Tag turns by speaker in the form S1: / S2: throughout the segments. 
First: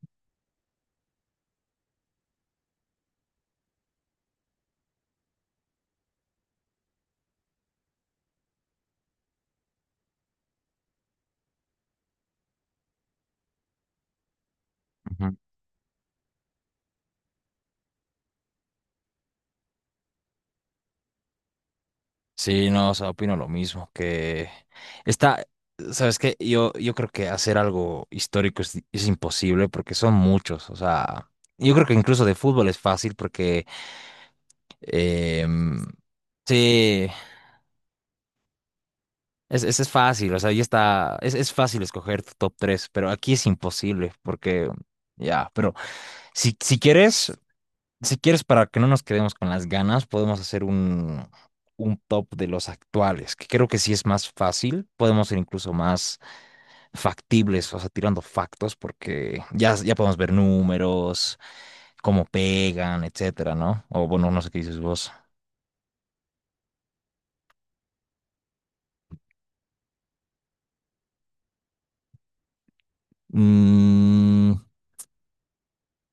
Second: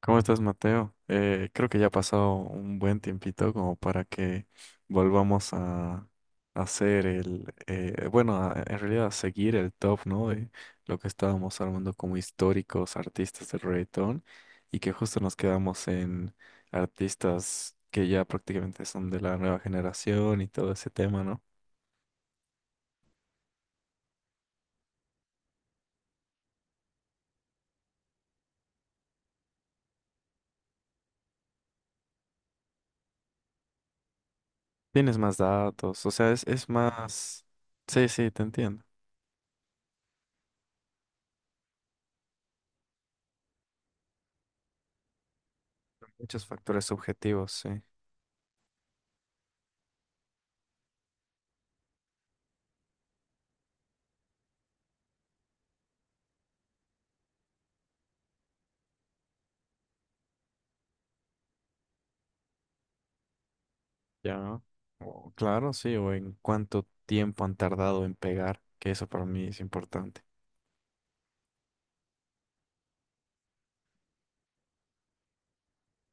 S1: ¿Cómo estás, Mateo? Creo que ya ha pasado un buen tiempito como para que volvamos a hacer en realidad a seguir el top, ¿no? De lo que estábamos armando como históricos artistas del reggaetón y que justo nos
S2: Ujú.
S1: quedamos en artistas que ya prácticamente son de la nueva generación y todo ese tema, ¿no?
S2: Sí, no, o sea, opino lo mismo, que está, sabes que yo creo que hacer algo histórico es imposible porque son muchos, o sea, yo creo que incluso de fútbol es fácil porque,
S1: Tienes más
S2: em,
S1: datos, o sea, es
S2: sí,
S1: más... Sí, sí, te entiendo.
S2: es fácil, o sea, ya está, es fácil escoger tu top 3 pero aquí es imposible porque, ya, pero
S1: Muchos
S2: si
S1: factores
S2: quieres...
S1: subjetivos, sí.
S2: Si quieres, para que no nos quedemos con las ganas, podemos hacer un, top de los actuales, que creo que sí es más fácil. Podemos ser incluso más factibles, o sea, tirando factos, porque ya podemos ver números, cómo pegan, etcétera, ¿no? O bueno, no sé qué
S1: Ya.
S2: dices vos.
S1: O claro, sí, o en cuánto tiempo han tardado en pegar, que eso para mí es importante.
S2: Mm,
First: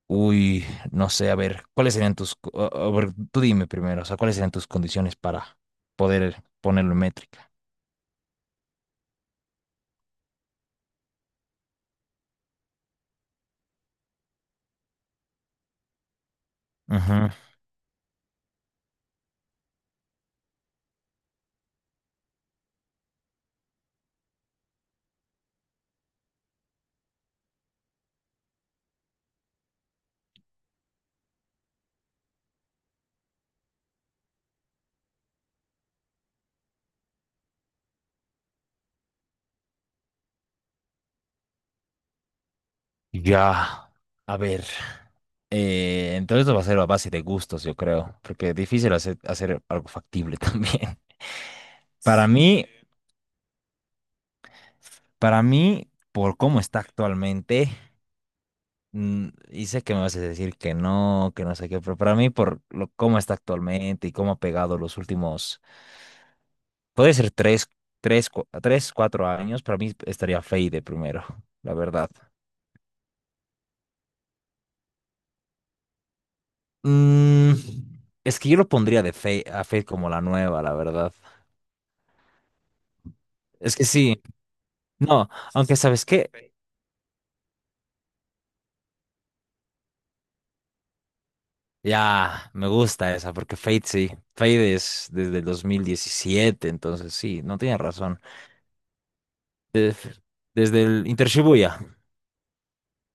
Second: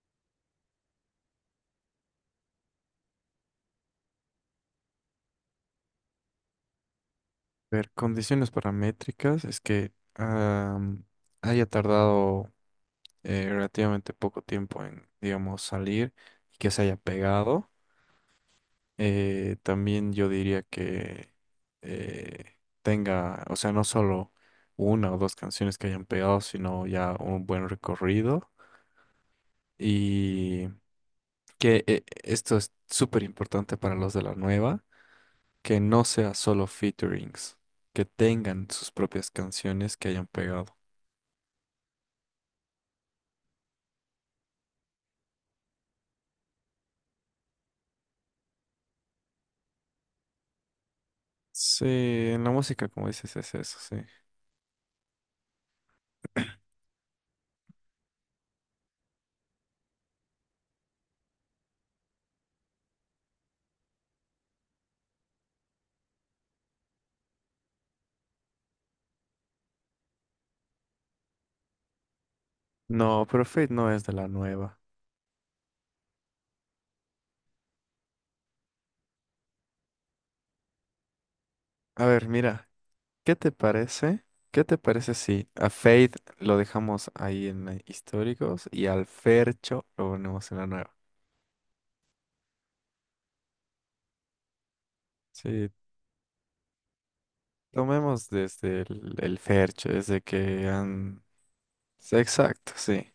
S2: uy, no sé, a ver, ¿cuáles serían tus? A a ver, tú dime primero. O sea, ¿cuáles serían tus condiciones para poder ponerlo en métrica?
S1: Ver, condiciones paramétricas es que haya tardado relativamente poco tiempo en, digamos, salir y que se haya
S2: Ujú.
S1: pegado. También yo diría que tenga, o sea, no solo una o dos canciones que hayan pegado, sino ya un buen recorrido. Y que esto es súper importante para los de la nueva, que no sea solo featurings, que tengan sus propias canciones que hayan pegado.
S2: Ya, a ver. Entonces va a ser a base de gustos, yo creo, porque es difícil hacer algo factible también.
S1: Sí,
S2: Para, sí,
S1: en la
S2: mí,
S1: música, como dices, es eso, sí.
S2: por cómo está actualmente, y sé que me vas a decir que no sé qué, pero para mí, por lo, cómo está actualmente y cómo ha pegado los últimos, puede ser tres, 4 años, para mí estaría Fade primero, la verdad.
S1: No, pero Fate no es de la nueva.
S2: Mm, es que yo lo pondría de Fade, a Fade como la nueva, la verdad.
S1: A ver, mira, ¿qué te
S2: Es que sí,
S1: parece? ¿Qué te parece
S2: no,
S1: si a
S2: aunque ¿sabes
S1: Fate
S2: qué?
S1: lo dejamos ahí en históricos y al Fercho lo ponemos en la nueva?
S2: Ya, me gusta esa, porque Fade sí. Fade es desde el
S1: Sí,
S2: 2017, entonces sí, no tiene razón.
S1: tomemos desde el Fercho,
S2: De-
S1: desde que
S2: Desde, el
S1: han...
S2: Inter Shibuya,
S1: Sí, exacto, sí.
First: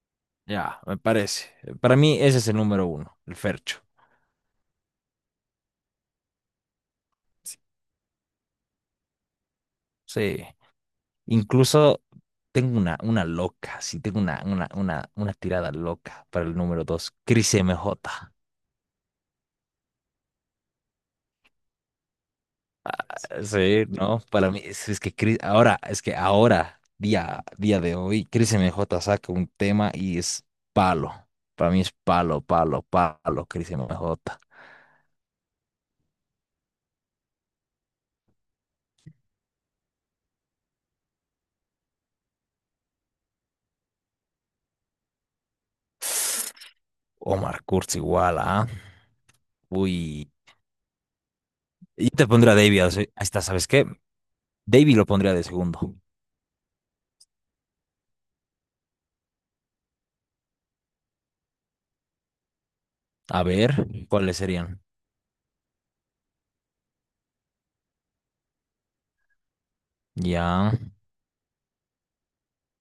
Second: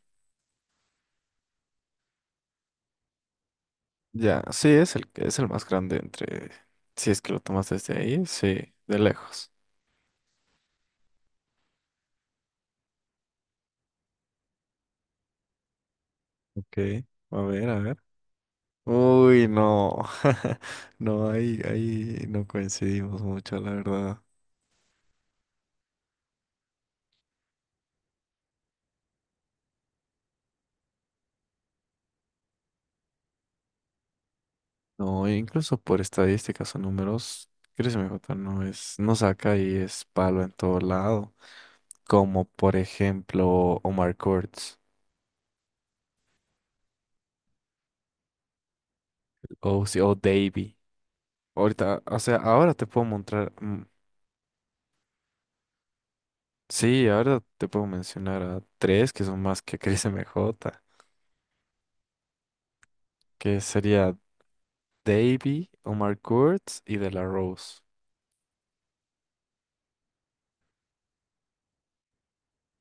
S2: ya, me parece. Para mí ese es el número uno, el Fercho.
S1: Ya, sí, es es el más grande entre, si es que lo tomas desde ahí, sí, de lejos.
S2: Sí. Incluso tengo una loca, sí, tengo una tirada loca para el
S1: Ok,
S2: número dos,
S1: a
S2: Cris
S1: ver,
S2: M
S1: a ver.
S2: J.
S1: Uy, no, no, ahí no coincidimos mucho, la
S2: Sí, no,
S1: verdad.
S2: para mí es que ahora, día de hoy, Chris MJ saca un tema y es palo. Para mí es palo, palo, palo, Chris MJ.
S1: No, e incluso por estadísticas o números, Chris Mejota no es, no saca y es palo en todo lado, como por ejemplo Omar Courtz
S2: Omar Kurz igual, ¿ah?
S1: o, si- o
S2: Uy.
S1: Davey. Ahorita,
S2: Y
S1: o
S2: te
S1: sea,
S2: pondría a
S1: ahora
S2: Davey,
S1: te puedo
S2: ahí está,
S1: mostrar,
S2: ¿sabes qué? Davey lo pondría de segundo.
S1: sí, ahora te puedo mencionar a tres que son más que Chris MJ,
S2: A
S1: que
S2: ver,
S1: sería
S2: ¿cuáles serían?
S1: Davey, Omar Kurtz y De La Rose.
S2: Ya.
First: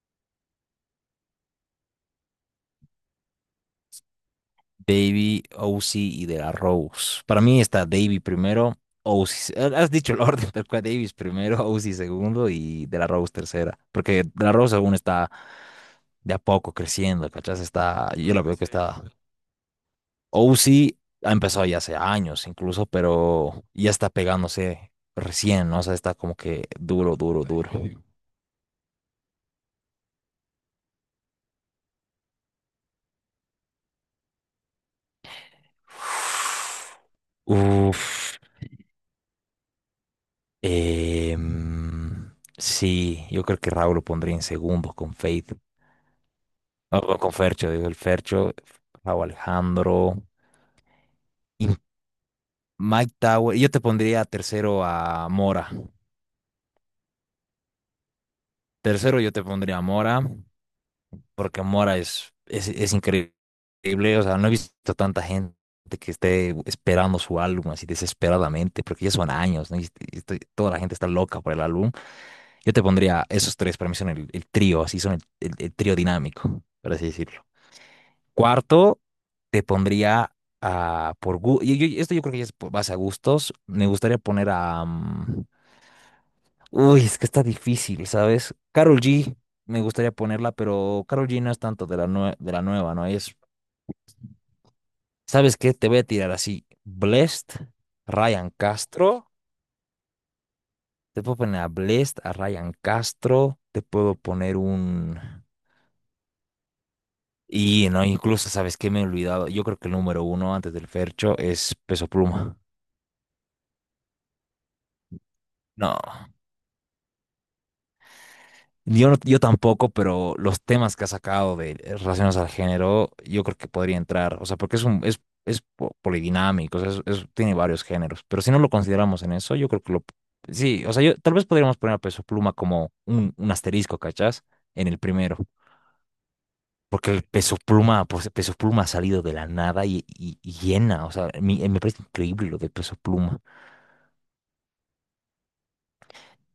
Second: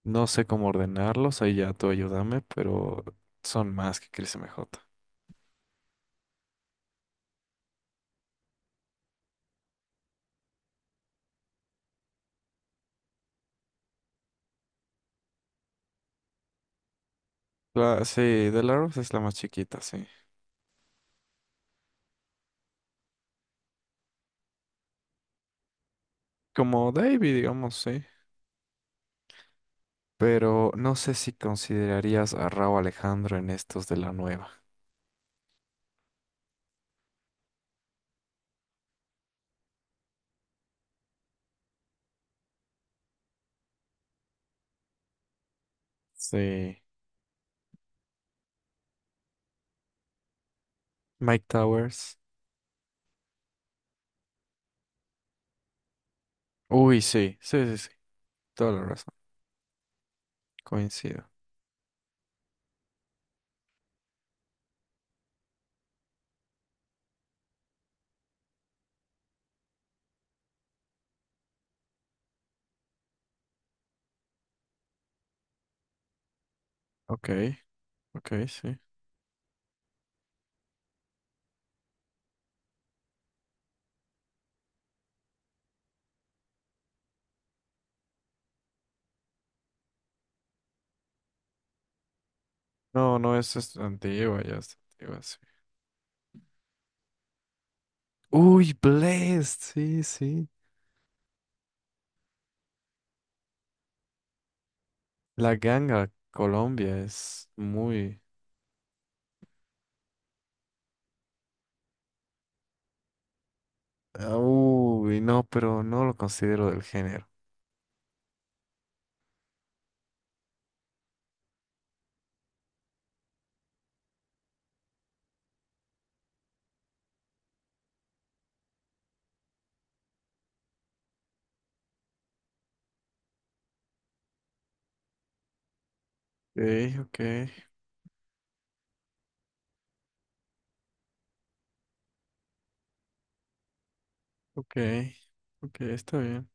S1: No sé cómo ordenarlos, ahí ya tú ayúdame, pero son más que Chris MJ.
S2: Davey, Ozzy y De La Rose. Para mí está Davey primero, Ozzy. Has dicho el orden, tal cual. Davies primero, Ozzy segundo y De La Rose tercera. Porque De La Rose aún está de a poco creciendo, ¿cachás? Está,
S1: Sí,
S2: yo lo veo que,
S1: De
S2: sí,
S1: La Rose
S2: está.
S1: es la más chiquita, sí.
S2: Ozzy ha empezado ya hace años incluso, pero ya está pegándose recién, ¿no? O sea, está como que
S1: Como
S2: duro,
S1: Davey,
S2: duro, duro.
S1: digamos, sí. Pero no sé si considerarías a Rauw Alejandro en estos de la nueva.
S2: Uf. Sí, yo creo que Raúl lo pondría en segundos con Faith,
S1: Sí.
S2: no, no, con Fercho, digo, el Fercho, Raúl Alejandro,
S1: Mike
S2: y
S1: Towers.
S2: Mike Tower. Yo te pondría tercero a Mora.
S1: Uy, sí, sí, sí, sí. Toda la razón.
S2: Tercero yo te pondría a Mora,
S1: Coincido.
S2: porque Mora es increíble. O sea, no he visto tanta gente que esté esperando su álbum así desesperadamente, porque ya son años, ¿no? Toda la gente está loca por el álbum. Yo te pondría esos tres, para mí son el trío, así son el trío dinámico, por así
S1: Ok,
S2: decirlo.
S1: ok, sí.
S2: Cuarto, te pondría a, por gu- y- esto yo creo que ya es más a gustos, me gustaría poner a, uy, es que está difícil, ¿sabes? Carol G, me gustaría ponerla, pero Carol G no es tanto de la, de la nueva, ¿no?
S1: No,
S2: Ella es,
S1: no, es antigua, ya es antigua, sí.
S2: ¿sabes qué? Te voy a tirar así, Blessed, Ryan
S1: Uy,
S2: Castro,
S1: Blessed, sí, sí.
S2: te puedo poner a Blessed, a Ryan Castro, te puedo poner un...
S1: La ganga Colombia es
S2: Y no,
S1: muy...
S2: incluso, ¿sabes qué? Me he olvidado. Yo creo que el número uno antes del Fercho es Peso Pluma.
S1: Ah, uy, no, pero
S2: No,
S1: no lo considero del género.
S2: yo tampoco, pero los temas que ha sacado de relacionados al género, yo creo que podría entrar. O sea, porque es polodinámico, o sea, tiene varios géneros. Pero si no lo consideramos en eso, yo creo que lo. Sí, o sea, yo, tal vez podríamos poner a Peso Pluma como un, asterisco, ¿cachás? En el primero.
S1: Ok,
S2: Porque
S1: ok,
S2: el Peso Pluma, pues Peso Pluma ha salido de la nada y, y llena. O sea, me parece increíble lo de Peso Pluma.
S1: ok, ok, está bien.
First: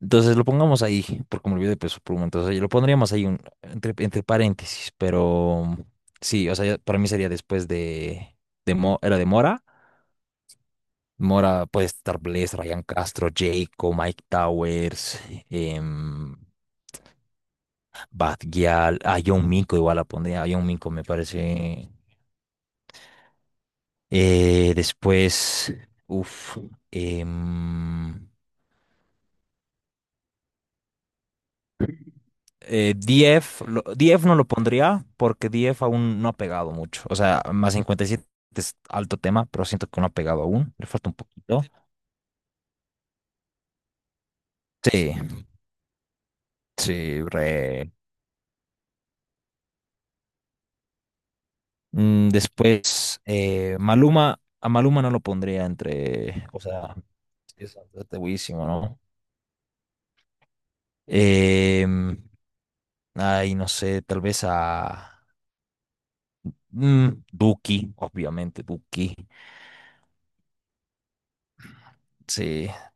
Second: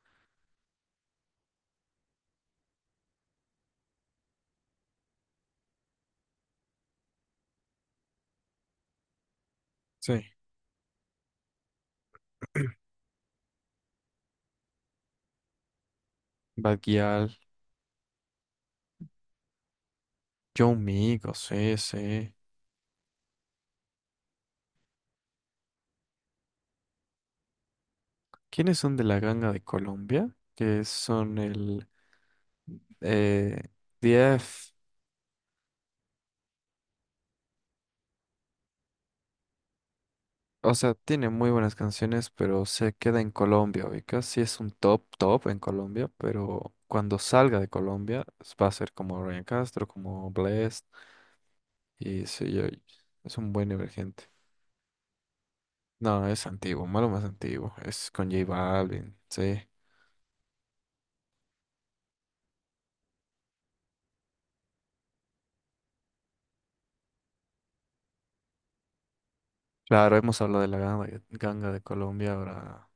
S2: Entonces lo pongamos ahí, porque me olvidé de peso por un momento. O sea, yo lo pondríamos ahí entre, paréntesis, pero sí, o sea, para mí sería después de Mo- era de Mora.
S1: Sí.
S2: Mora puede estar Blaze, Ryan Castro, Jayco, Mike Towers, em,
S1: Baguial,
S2: Bad Gyal, a John Minko igual la pondría. A John
S1: Yo
S2: Minko me
S1: Migo, sí,
S2: parece.
S1: sí.
S2: Después, uff,
S1: ¿Quiénes son de la ganga de Colombia? Que son el eh,
S2: DF no lo pondría porque DF aún no ha pegado mucho. O sea, más 57 es alto tema, pero siento que no ha pegado aún.
S1: o
S2: Le
S1: sea,
S2: falta un
S1: tiene muy
S2: poquito.
S1: buenas canciones, pero se queda en Colombia, ubicas. Sí es un top,
S2: Sí,
S1: top en Colombia, pero cuando
S2: sí,
S1: salga de
S2: re.
S1: Colombia va a ser como Ryan Castro, como Blessd, y sí,
S2: Después,
S1: es un buen emergente.
S2: Maluma, a Maluma no lo pondría
S1: No, es
S2: entre. O
S1: antiguo,
S2: sea,
S1: malo más
S2: sí,
S1: antiguo,
S2: es
S1: es
S2: bastante
S1: con J
S2: buenísimo, ¿no?
S1: Balvin, sí.
S2: Em, Ay, no sé, tal vez a. Duki, obviamente, Duki.
S1: Claro, hemos hablado de la ganga, ganga de Colombia,
S2: Sí,
S1: ahora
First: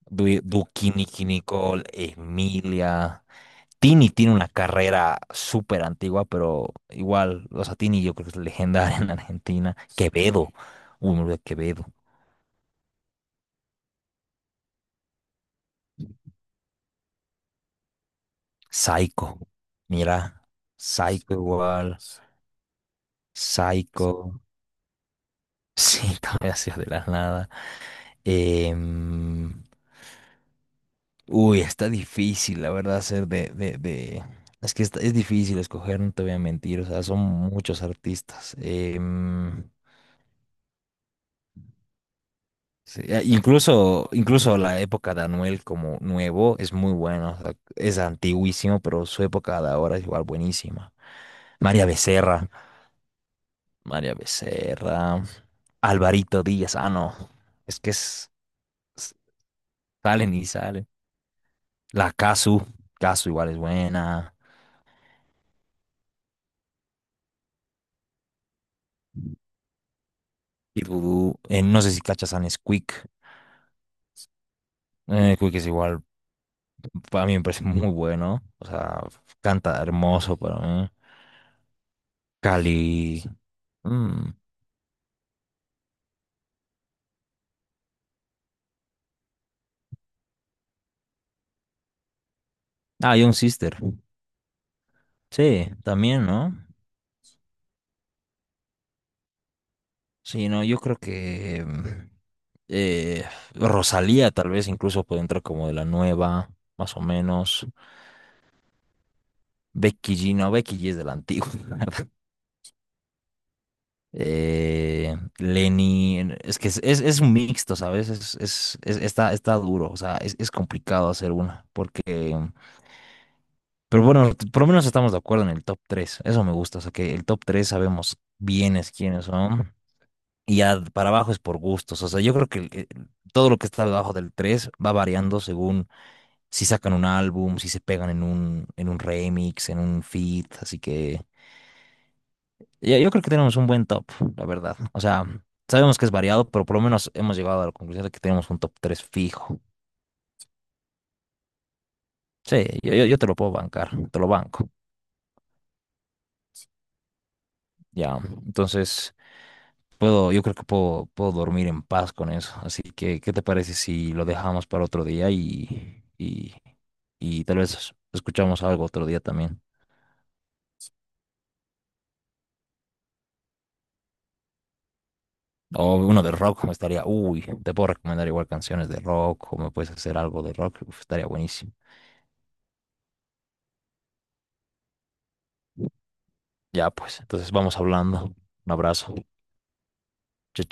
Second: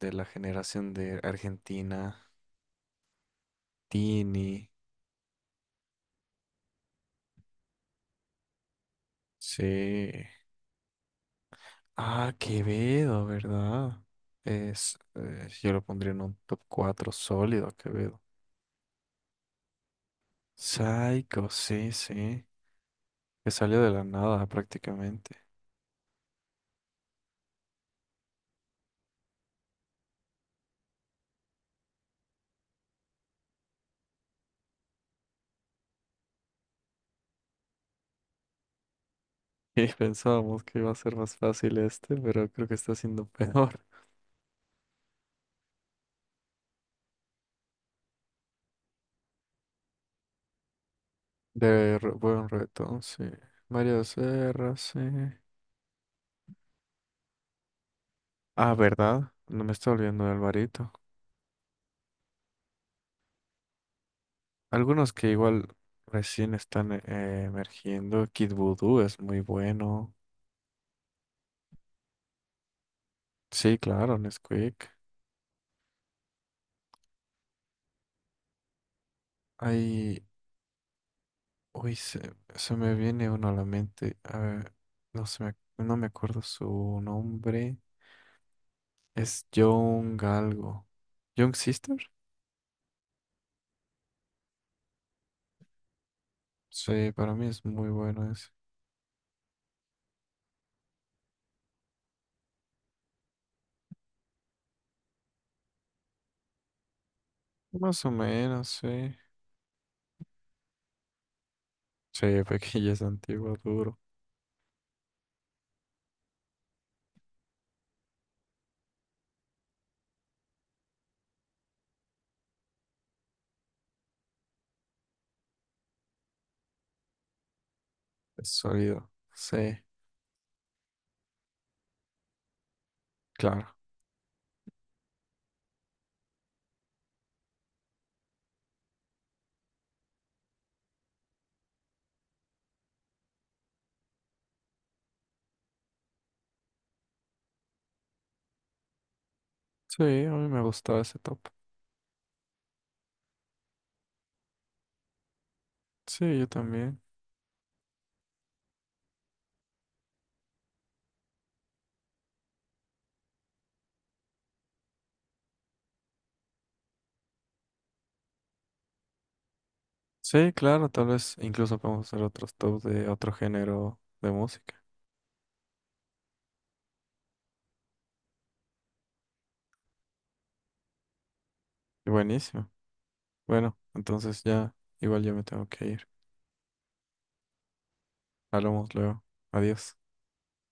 S1: de la
S2: Duki,
S1: generación de
S2: Nicki Nicole,
S1: Argentina,
S2: Emilia. Tini tiene una
S1: Tini,
S2: carrera súper antigua, pero igual, o sea, Tini yo creo que es legendaria en Argentina.
S1: sí.
S2: Quevedo, uy, me olvidé de Quevedo.
S1: Ah, Quevedo, ¿verdad? Es, yo lo pondría en un top 4 sólido, Quevedo.
S2: Saico, mira, Saico
S1: Psycho, sí,
S2: igual,
S1: sí. Que salió de la
S2: Saico,
S1: nada prácticamente.
S2: sí, también hacía de la nada. Em, Uy, está difícil, la verdad, hacer es que es difícil escoger, no te voy a mentir, o sea, son muchos artistas.
S1: Y pensábamos que iba a ser más fácil este, pero creo que está
S2: Sí,
S1: siendo peor.
S2: incluso la época de Anuel como nuevo es muy buena. O sea, es antiguísimo, pero su época de ahora es igual buenísima. María
S1: Buen
S2: Becerra,
S1: reto, sí. Mario
S2: María
S1: Serra, sí.
S2: Becerra, Alvarito Díaz, ah, no. Es que
S1: Ah,
S2: es-
S1: ¿verdad? No me está olvidando de
S2: salen y salen.
S1: Alvarito.
S2: La Casu, Casu igual es buena.
S1: Algunos que igual recién están emergiendo. Kid Voodoo es muy bueno.
S2: Y Dudu, no sé si cachas a Nesquik.
S1: Sí, claro, Nesquik.
S2: Quick es igual, para mí me parece muy bueno. O sea, canta
S1: Ay,
S2: hermoso para mí.
S1: uy, se me
S2: Cali.
S1: viene uno a la mente.
S2: mm,
S1: A ver, no me acuerdo su nombre. Es Young algo. Young Sister.
S2: Ah, Young Sister. Sí, también, ¿no?
S1: Sí, para mí es muy bueno ese.
S2: Sí, no, yo creo que eh, Rosalía tal vez incluso puede entrar como de la nueva, más o menos.
S1: Más o menos, sí.
S2: Becky G, no, Becky G es de la antigua. La verdad.
S1: Sí, porque ya es antiguo, duro,
S2: Lenny, es que es un mixto, ¿sabes? Está duro, o sea, es complicado hacer una, porque pero bueno, por lo menos estamos de acuerdo en el top 3. Eso me gusta, o sea, que el top 3 sabemos
S1: es
S2: bien es
S1: sólido.
S2: quiénes son.
S1: Sí,
S2: Y ya para abajo es por gustos. O sea, yo creo que todo lo que
S1: claro.
S2: está debajo del 3 va variando según si sacan un álbum, si se pegan en un, remix, en un feat. Así que yo creo que tenemos un buen top, la verdad. O sea, sabemos que es variado, pero por lo menos hemos llegado a la conclusión de que tenemos un top 3 fijo.
S1: Sí, a mí me gustaba ese top.
S2: Sí, yo te lo puedo bancar, te lo banco.
S1: Sí, yo también.
S2: Ya, entonces. Yo creo que puedo dormir en paz con eso. Así que, ¿qué te parece si lo dejamos para otro día y, y tal vez escuchamos algo otro día también?
S1: Sí, claro, tal vez incluso podemos hacer otros tops de otro género de música.
S2: O uno de rock, me estaría, uy, te puedo recomendar igual canciones de rock o me puedes hacer algo de rock, uf, estaría buenísimo.
S1: Buenísimo. Bueno, entonces ya, igual yo me tengo que ir.
S2: Ya pues, entonces vamos hablando. Un
S1: Hablamos
S2: abrazo.
S1: luego. Adiós.
S2: Chao, chao.